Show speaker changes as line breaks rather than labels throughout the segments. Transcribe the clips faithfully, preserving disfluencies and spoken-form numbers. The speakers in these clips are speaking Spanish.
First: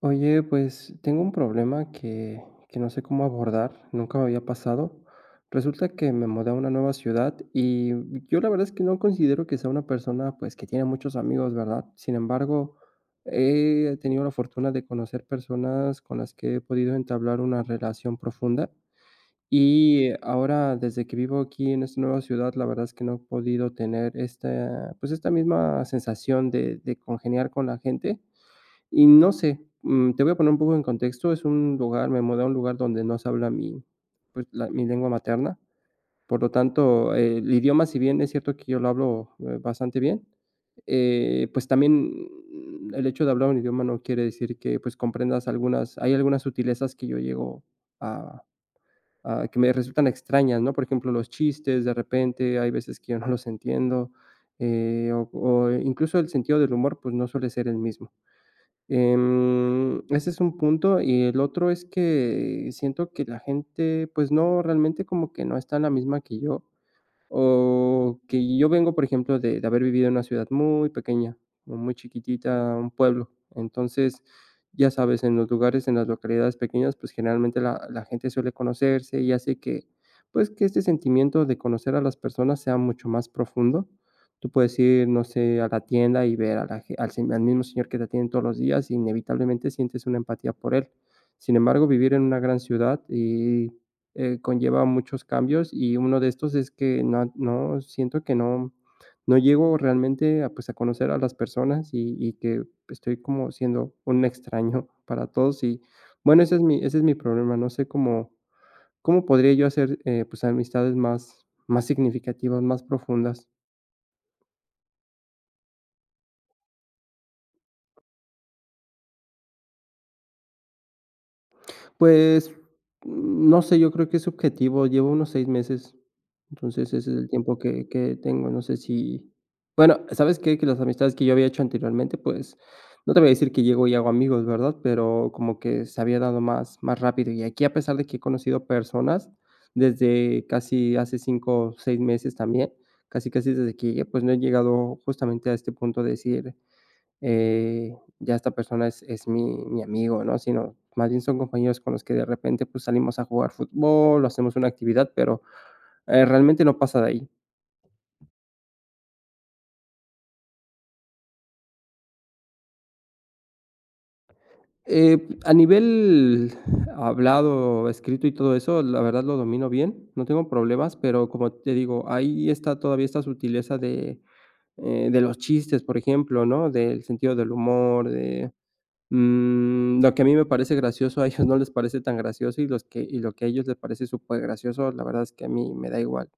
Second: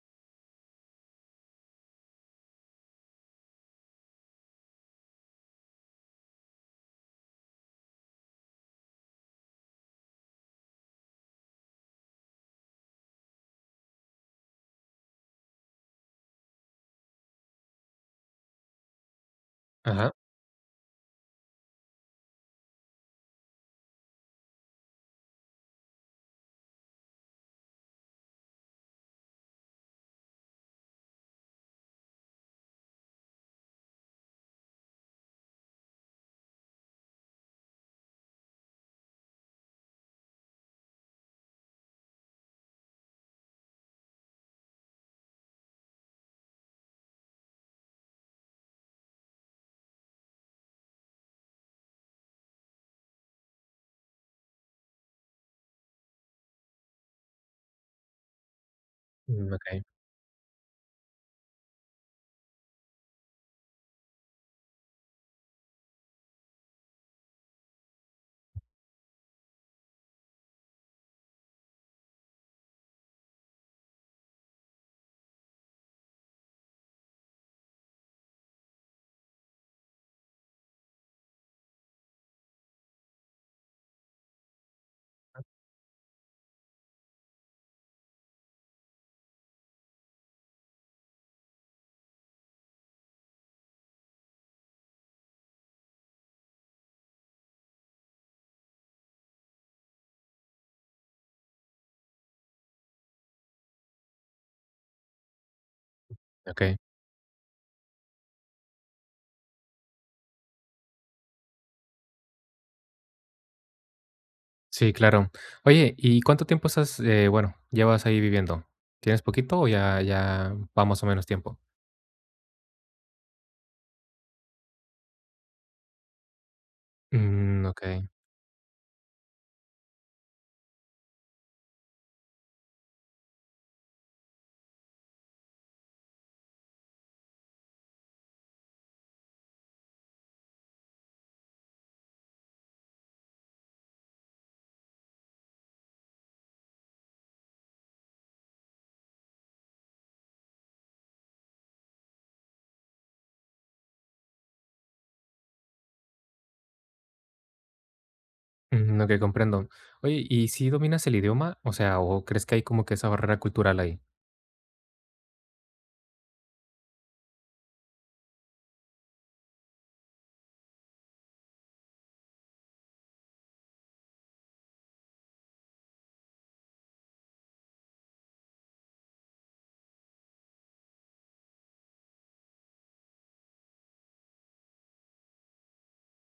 Oye, pues tengo un problema que, que no sé cómo abordar, nunca me había pasado. Resulta que me mudé a una nueva ciudad y yo la verdad es que no considero que sea una persona pues que tiene muchos amigos, ¿verdad? Sin embargo, he tenido la fortuna de conocer personas con las que he podido entablar una relación profunda y
Ajá,
ahora desde que vivo aquí en esta nueva ciudad, la verdad es que no he podido tener esta pues esta misma sensación de de congeniar con la gente y no sé, mm, te voy a poner un poco en contexto, es un lugar me mudé a un lugar donde no se habla mi, pues, la mi lengua materna. Por lo tanto, eh, el idioma, si bien es cierto que yo lo hablo, eh, bastante bien, eh, pues, también mm, el hecho de hablar un idioma no quiere decir que, pues, comprendas algunas hay algunas sutilezas que yo llego a a que me resultan extrañas, ¿no? Por ejemplo, los chistes, de repente, hay veces que yo no los entiendo, eh, o o incluso el sentido del humor, pues, no suele ser el mismo.
mm, okey,
Em, ese es un punto, y el otro es que siento que la gente, pues no, realmente como que no está en la misma que yo. O que yo vengo, por ejemplo, de de haber vivido en una ciudad muy pequeña, o muy chiquitita, un pueblo. Entonces, ya sabes, en los lugares, en las localidades pequeñas, pues generalmente la la gente suele conocerse y hace que, pues, que este sentimiento de conocer a las personas sea mucho más profundo. Tú puedes ir, no sé, a la tienda y ver a la ge al se al mismo señor que te atiende todos los días, y inevitablemente sientes una empatía por él. Sin embargo, vivir en una gran ciudad y eh, conlleva muchos cambios, y uno de estos es que no no siento que no no llego realmente a, pues, a conocer a las personas y y que estoy como siendo un extraño para todos y, bueno, ese es
okey.
mi ese es mi problema, no sé cómo cómo podría yo hacer, eh, pues, amistades más más significativas, más profundas.
Sí, claro. Oye, ¿y cuánto tiempo estás, eh, bueno, llevas ahí viviendo? ¿Tienes poquito o ya ya va más o menos tiempo?
Pues, no sé, yo creo que es subjetivo, llevo unos seis meses, entonces ese es el tiempo
Mm,
que
okey,
que tengo, no sé si bueno, ¿sabes qué? Que las amistades que yo había hecho anteriormente, pues, no te voy a decir que llego y hago amigos, ¿verdad? Pero como que se había dado más más rápido, y aquí, a pesar de que he conocido personas desde casi hace cinco, seis meses también, casi, casi desde que llegué, pues, no he llegado justamente a este punto de decir: eh, ya esta persona es, es mi, mi amigo, ¿no? Sino más bien son compañeros con los que de repente pues salimos a jugar fútbol o hacemos una actividad, pero eh, realmente no pasa de ahí.
mm, okey, comprendo. Oye, ¿y si dominas el idioma? O sea, ¿o crees que hay como que esa barrera cultural ahí?
Eh, a nivel hablado, escrito y todo eso, la verdad lo domino bien, no tengo problemas, pero como te digo, ahí está todavía esta sutileza de, eh, de los chistes, por ejemplo, ¿no? Del sentido del humor, de Mm, lo que a mí me parece gracioso, a ellos no les parece tan gracioso y los que y lo que a ellos les parece súper gracioso la verdad es que a mí me da igual.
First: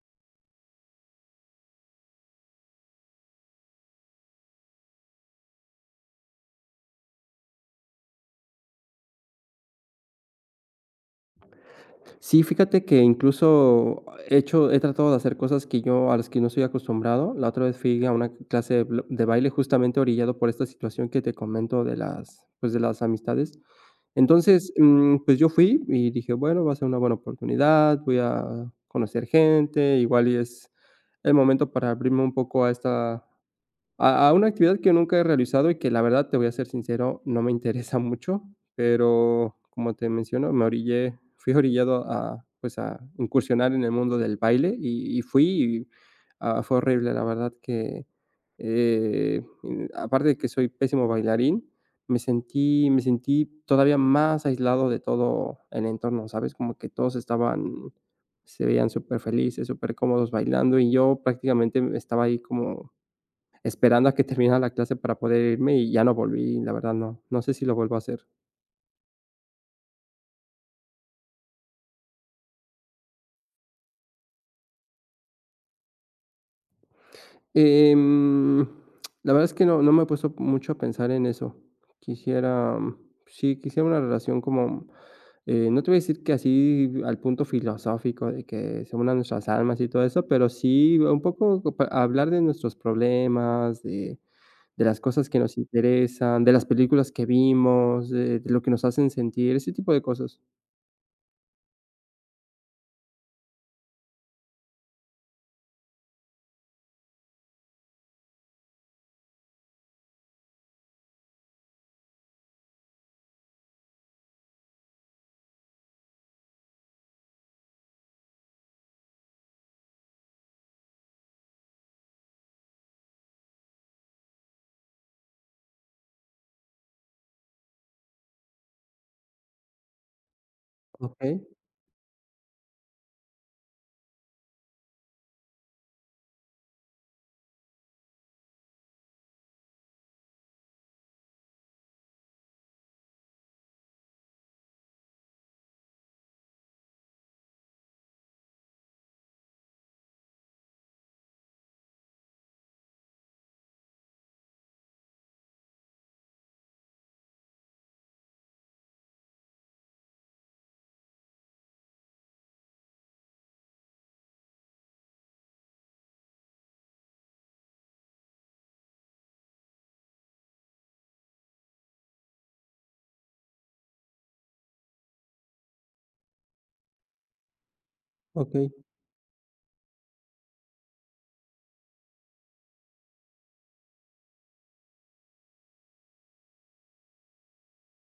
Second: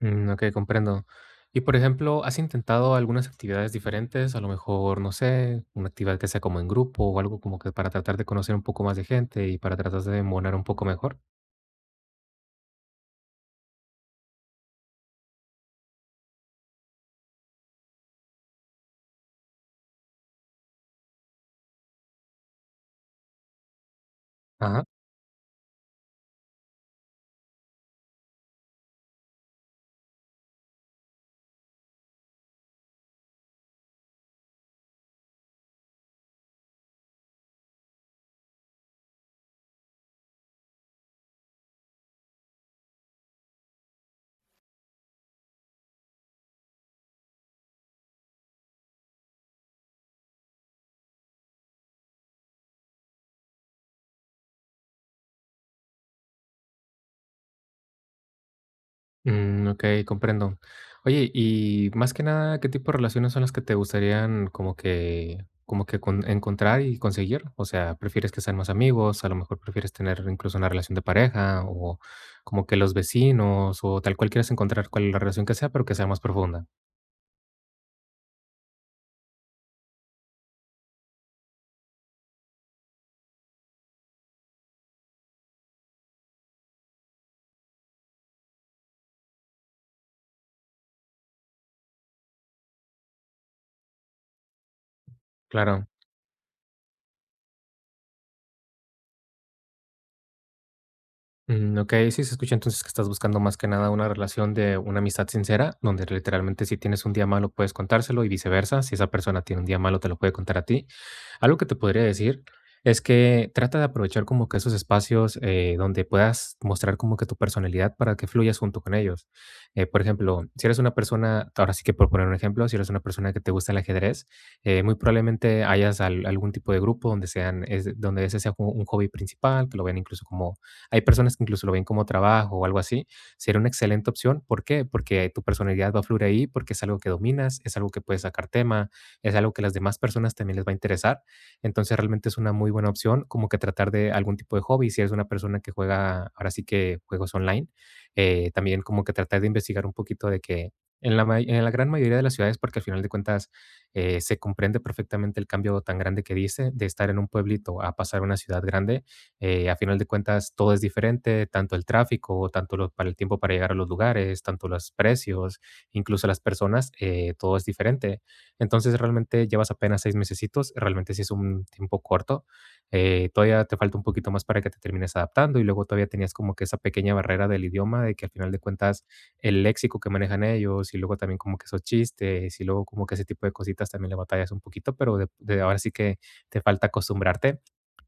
Mm, okey, comprendo. Y, por ejemplo, ¿has intentado algunas actividades diferentes? A lo mejor, no sé, una actividad que sea como en grupo o algo como que para tratar de conocer un poco más de gente y para tratar de embonar un poco mejor.
Sí, fíjate que incluso he hecho he tratado de hacer cosas que yo a las que no soy acostumbrado. La otra vez fui a una clase de bl de baile justamente orillado por esta situación que te comento de las, pues, de las amistades. Entonces,
Ajá.
mm, pues, yo fui y dije: "Bueno, va a ser una buena oportunidad, voy a conocer gente, igual y es el momento para abrirme un poco a esta A a una actividad que nunca he realizado y que la verdad, te voy a ser sincero, no me interesa mucho, pero como te menciono, me orillé fui orillado a, pues, a incursionar en el mundo del baile y y fui y, ah, fue horrible, la verdad que, eh, mm, aparte de que soy pésimo bailarín, me sentí me sentí todavía más aislado de todo el entorno, ¿sabes? Como que todos estaban se veían súper felices
Mm,
superfelices,
okey,
cómodos
comprendo.
bailando, y yo
Oye,
prácticamente
y más que
estaba ahí
nada, ¿qué tipo
como
de relaciones son las que te
esperando a que
gustarían
terminara la
como
clase para
que
poder irme
como
y
que
ya no
con
volví, la
encontrar
verdad
y
no, no
conseguir?
sé si
O
lo
sea,
vuelvo a hacer.
¿prefieres que sean más amigos? A lo mejor prefieres tener incluso una relación de pareja, o como que los vecinos, o tal cual quieres encontrar cuál es la relación que sea, pero que sea más profunda.
Em, la verdad es que no, no me he puesto mucho a pensar en eso. Quisiera, sí, quisiera una relación como, eh, no te voy a decir que así al punto filosófico de que se unan nuestras almas y todo eso, pero sí un poco co- pa- hablar de nuestros problemas, de, de las cosas que nos
Claro.
interesan, de las películas que vimos, de, de lo que nos hacen sentir, ese tipo de cosas.
Mm, okey, sí se escucha entonces que estás buscando más que nada una relación de una amistad sincera, donde literalmente si tienes un día malo puedes contárselo y viceversa, si esa persona tiene un día malo te lo puede contar a ti. Algo que te podría decir es que trata de aprovechar como que esos espacios, eh, donde puedas mostrar como que tu personalidad para que fluyas junto con ellos. Eh, por ejemplo, si eres una persona, ahora sí que por poner un ejemplo, si eres una persona que te gusta el ajedrez, eh, muy probablemente hayas al algún tipo de grupo donde sean es donde ese sea como un hobby principal, que lo vean incluso como hay
Ok,
personas que incluso lo ven como trabajo o algo así. Sería una excelente opción. ¿Por qué? Porque tu personalidad va a fluir ahí, porque es algo que dominas, es algo que puedes sacar tema, es algo que las demás personas también les va a interesar. Entonces realmente es una muy buena opción como que tratar de algún tipo de hobby. Si eres una persona que juega, ahora sí que juegos online, eh, también como que tratar de investigar un poquito de que en la, may- en la gran mayoría de las ciudades, porque al final de cuentas eh, se comprende perfectamente el cambio tan grande que dice de estar en un pueblito a pasar a una ciudad grande. Eh, a final de cuentas, todo es diferente, tanto el tráfico, tanto lo- para el tiempo para llegar a los lugares, tanto los precios, incluso las personas. Eh, todo es diferente. Entonces, realmente llevas apenas seis mesecitos, realmente sí es un tiempo corto. Eh, todavía te falta un poquito más para que te termines adaptando y luego todavía tenías como que esa pequeña barrera del idioma de que al final
ok,
de cuentas el léxico que manejan ellos y luego también como que esos chistes y luego como que ese tipo de cositas también le batallas un poquito, pero de, de ahora sí que te falta acostumbrarte.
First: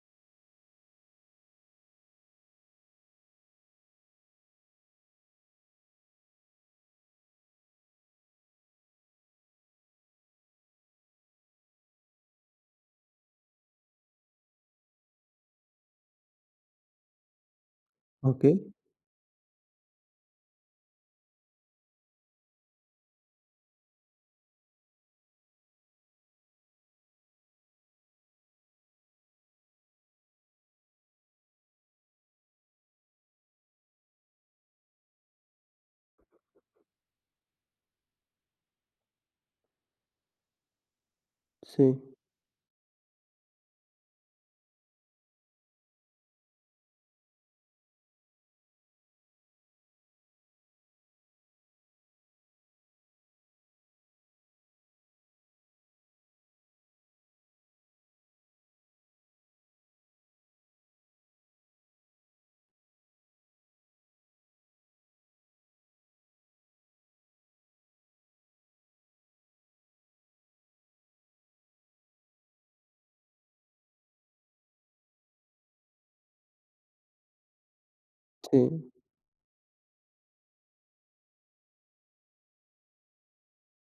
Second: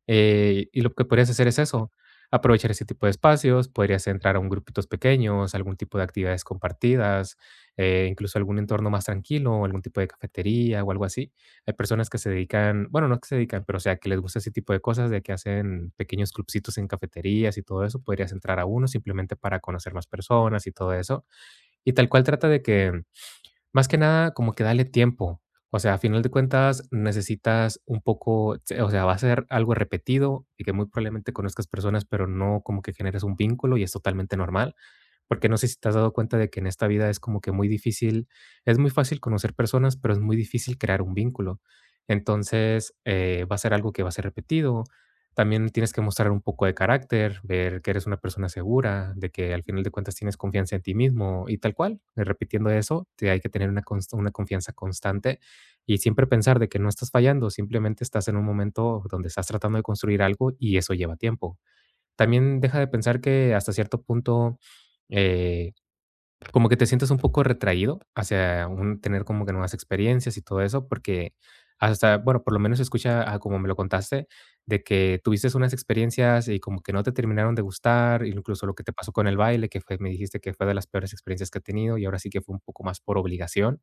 Eh, y lo que podrías hacer es eso, aprovechar ese tipo de espacios, podrías entrar a un grupitos pequeños, algún tipo de actividades compartidas, eh, incluso algún entorno más tranquilo, algún tipo de cafetería o algo así. Hay personas que se dedican, bueno, no que se dedican, pero o sea, que les gusta ese tipo de cosas, de que hacen pequeños clubcitos en cafeterías y todo eso, podrías
ok.
entrar a uno simplemente para conocer más personas y todo eso. Y tal cual trata de que más que nada, como que dale tiempo. O sea, a final de cuentas, necesitas un poco, se- o sea, va a ser algo repetido y que muy probablemente conozcas personas, pero no como que generes un vínculo y es totalmente normal. Porque no sé si te has dado cuenta de que en esta vida es como que muy difícil, es muy fácil conocer personas, pero es muy difícil crear un vínculo.
Sí,
Entonces, eh, va a ser algo que va a ser repetido. También tienes que mostrar un poco de carácter, ver que eres una persona segura, de que al final de cuentas tienes confianza en ti mismo y tal cual. eh, Repitiendo eso, te hay que tener una, const- una confianza constante y siempre pensar de que no estás fallando, simplemente estás en un momento donde estás tratando de construir algo y eso lleva tiempo. También deja de pensar que hasta cierto punto, eh, como que te sientes un poco retraído hacia un, tener como que nuevas experiencias y todo eso, porque hasta, bueno, por lo menos se escucha a como me lo contaste, de que tuviste unas experiencias y como que no te terminaron de gustar,
sí,
incluso lo que te pasó con el baile, que fue, me dijiste que fue de las peores experiencias que he tenido y ahora sí que fue un poco más por obligación.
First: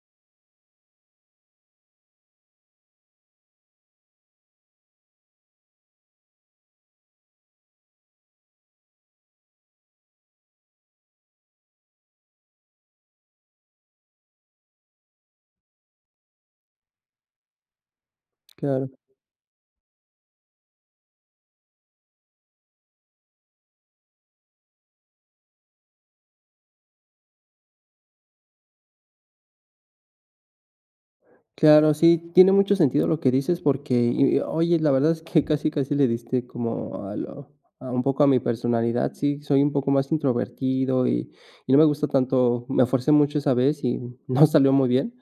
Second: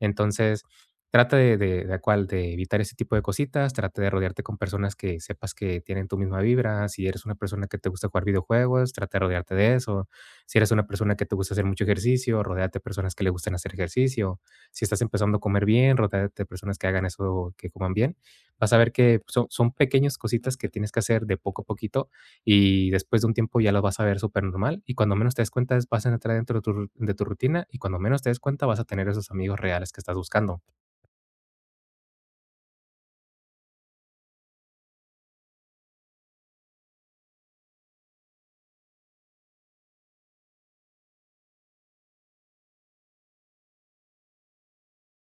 Entonces, trata de, de, de cual, de evitar ese tipo de cositas, trata de rodearte con personas que sepas que tienen tu misma vibra, si eres una persona que te gusta jugar videojuegos, trata de rodearte de eso. Si eres una persona que te gusta hacer mucho ejercicio, rodéate de personas que le gustan hacer ejercicio. Si estás empezando a comer bien, rodéate de personas que hagan eso, que coman bien. Vas a
claro.
ver que son, son pequeñas cositas que tienes que hacer de poco a poquito y después de un tiempo ya lo vas a ver súper normal y cuando menos te des cuenta es- vas a entrar dentro de tu, ru- de tu rutina y cuando menos te des cuenta vas a tener esos amigos reales que estás buscando.
Claro, sí, tiene mucho sentido lo que dices porque, y oye, la verdad es que casi, casi le diste como a lo a un poco a mi personalidad. Sí, soy un poco más introvertido y y no me gusta tanto me esforcé mucho esa vez y no salió muy bien,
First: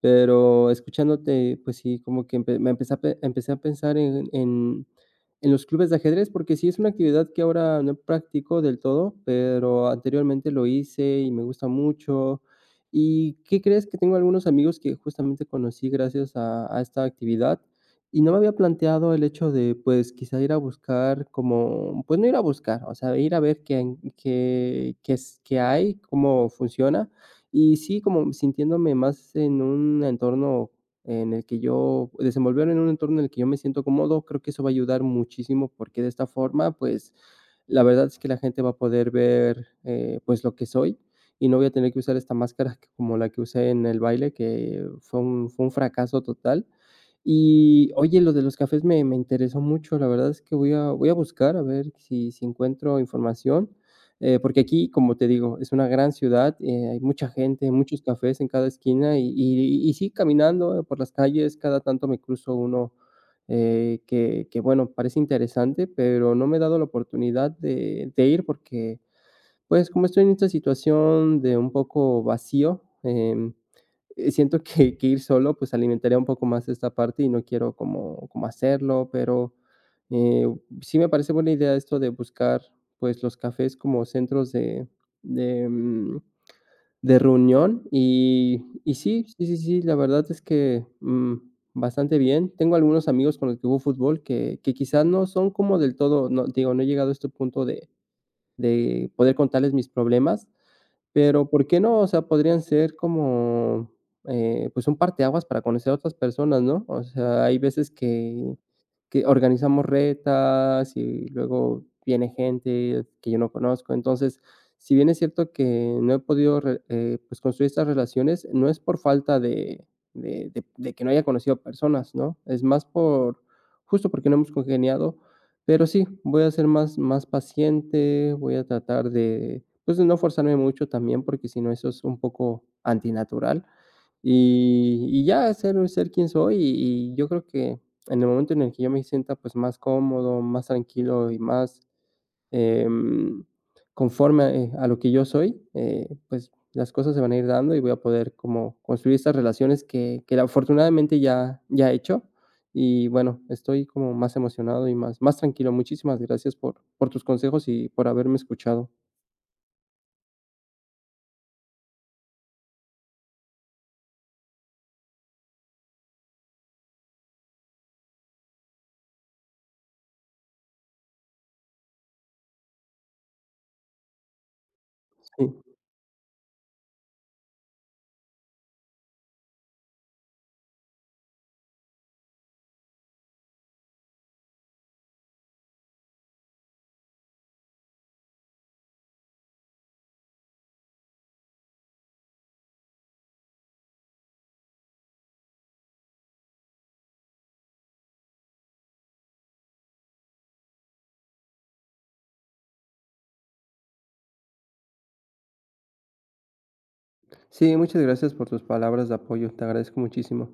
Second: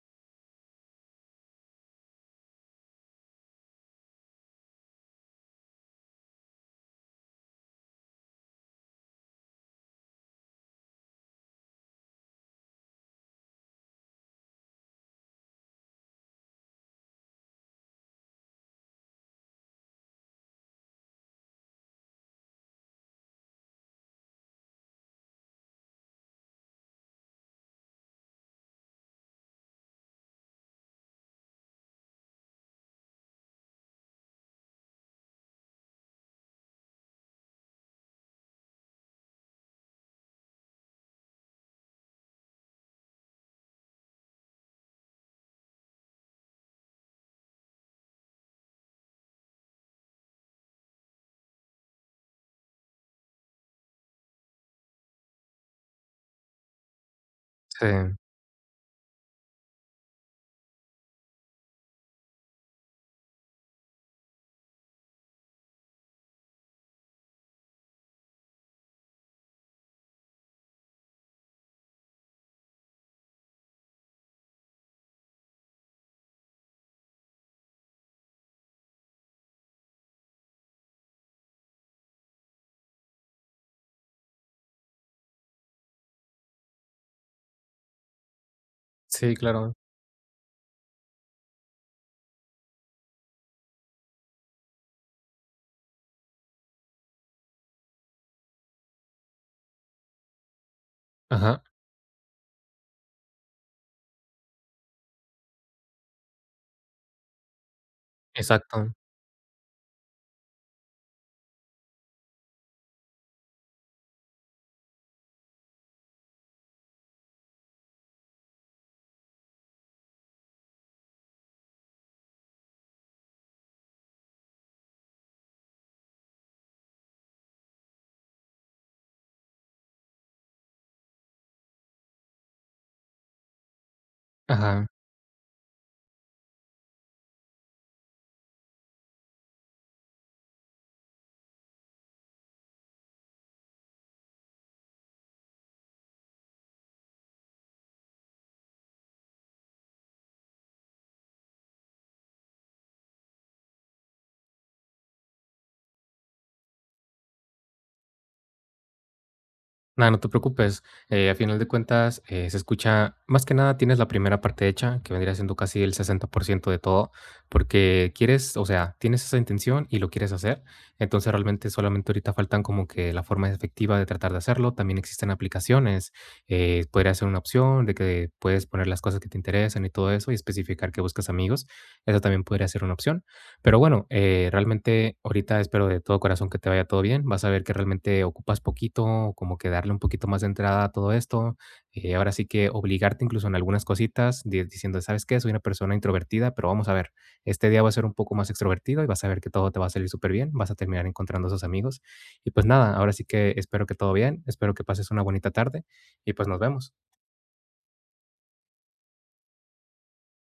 pero escuchándote, pues sí, como que empe me empecé a pe empecé a pensar en en en los clubes de ajedrez, porque sí es una actividad que ahora no practico del todo, pero anteriormente lo hice y me gusta mucho. ¿Y qué crees? Que tengo algunos amigos que justamente conocí gracias a a esta actividad, y no me había planteado el hecho de, pues, quizá ir a buscar como, pues, no ir a buscar, o sea, ir a ver qué en qué qué es qué hay, cómo funciona. Y sí, como sintiéndome más en un entorno en el que yo desenvolverme en un entorno en el que yo me siento cómodo, creo que eso va a ayudar muchísimo, porque de esta forma, pues, la verdad es que la gente va a poder ver, eh, pues, lo que soy, y no voy a tener que usar esta máscara que como la que usé en el baile, que fue un fue un fracaso total. Y, oye, lo de los cafés me me interesó mucho, la verdad es que voy a voy a buscar a ver si si encuentro información, eh, porque aquí, como te digo, es una gran ciudad, eh, hay mucha gente,
Sí,
muchos cafés en cada esquina y y y sí, caminando por las calles, cada tanto me cruzo uno, eh, que que, bueno, parece interesante, pero no me he dado la oportunidad de de ir porque pues, como estoy en esta situación de un poco vacío, em, eh, siento que que ir solo, pues, alimentaría un poco más esta parte y no quiero como como hacerlo, pero, eh, sí me parece buena idea esto de buscar, pues, los cafés como centros de de, mm, de reunión y y sí,
sí,
sí, sí,
claro.
sí, la verdad es que, mm, bastante bien. Tengo algunos amigos con los que juego fútbol que que quizás no son como del todo, no, digo, no he llegado a este punto de de poder contarles mis problemas, pero,
Ajá,
¿por qué no? O sea, podrían ser como, eh, pues, un parteaguas para conocer a otras personas, ¿no? O sea, hay veces que
exacto.
que organizamos retas y luego viene gente que yo no conozco. Entonces, si bien es cierto que no he podido re eh, pues, construir estas relaciones, no es por falta de de de de que no haya conocido personas, ¿no? Es más por justo porque no hemos congeniado pero sí, voy a ser más, más paciente, voy a tratar de, pues, de no forzarme mucho también, porque si no, eso es un poco antinatural.
Ajá.
Y, y ya ser, ser quien soy y, y yo creo que en el momento en el que yo me sienta pues más cómodo, más tranquilo y más em, conforme a, eh, a lo que yo soy, eh, pues las cosas se van a ir dando y voy a poder como construir estas relaciones que, que afortunadamente ya, ya he hecho. Y bueno, estoy como más emocionado y más, más tranquilo. Muchísimas gracias por, por tus consejos y por haberme escuchado.
Nada, no te preocupes. Eh, a final de cuentas, eh, se escucha, más que nada tienes la primera parte hecha, que vendría siendo casi el sesenta por ciento de todo, porque quieres, o sea, tienes esa intención y lo quieres hacer. Entonces realmente solamente ahorita faltan como que la forma efectiva de tratar de hacerlo. También existen
Sí.
aplicaciones. Eh, podría ser una opción de que puedes poner las cosas que te interesan y todo eso y especificar que buscas amigos. Eso también podría ser una opción. Pero bueno, eh, realmente ahorita espero de todo corazón que te vaya todo bien. Vas a ver que realmente ocupas poquito, como que darle un poquito más de entrada a todo esto. Eh, ahora sí que obligarte incluso en algunas cositas, di- diciendo, ¿sabes qué? Soy una persona introvertida, pero vamos a ver, este día va a ser un poco más extrovertido y vas a ver que todo te va a salir súper bien. Vas a terminar encontrando esos amigos. Y pues nada, ahora sí que espero que todo bien, espero que pases una bonita tarde y pues nos vemos.
Sí, muchas gracias por tus palabras de apoyo. Te agradezco muchísimo.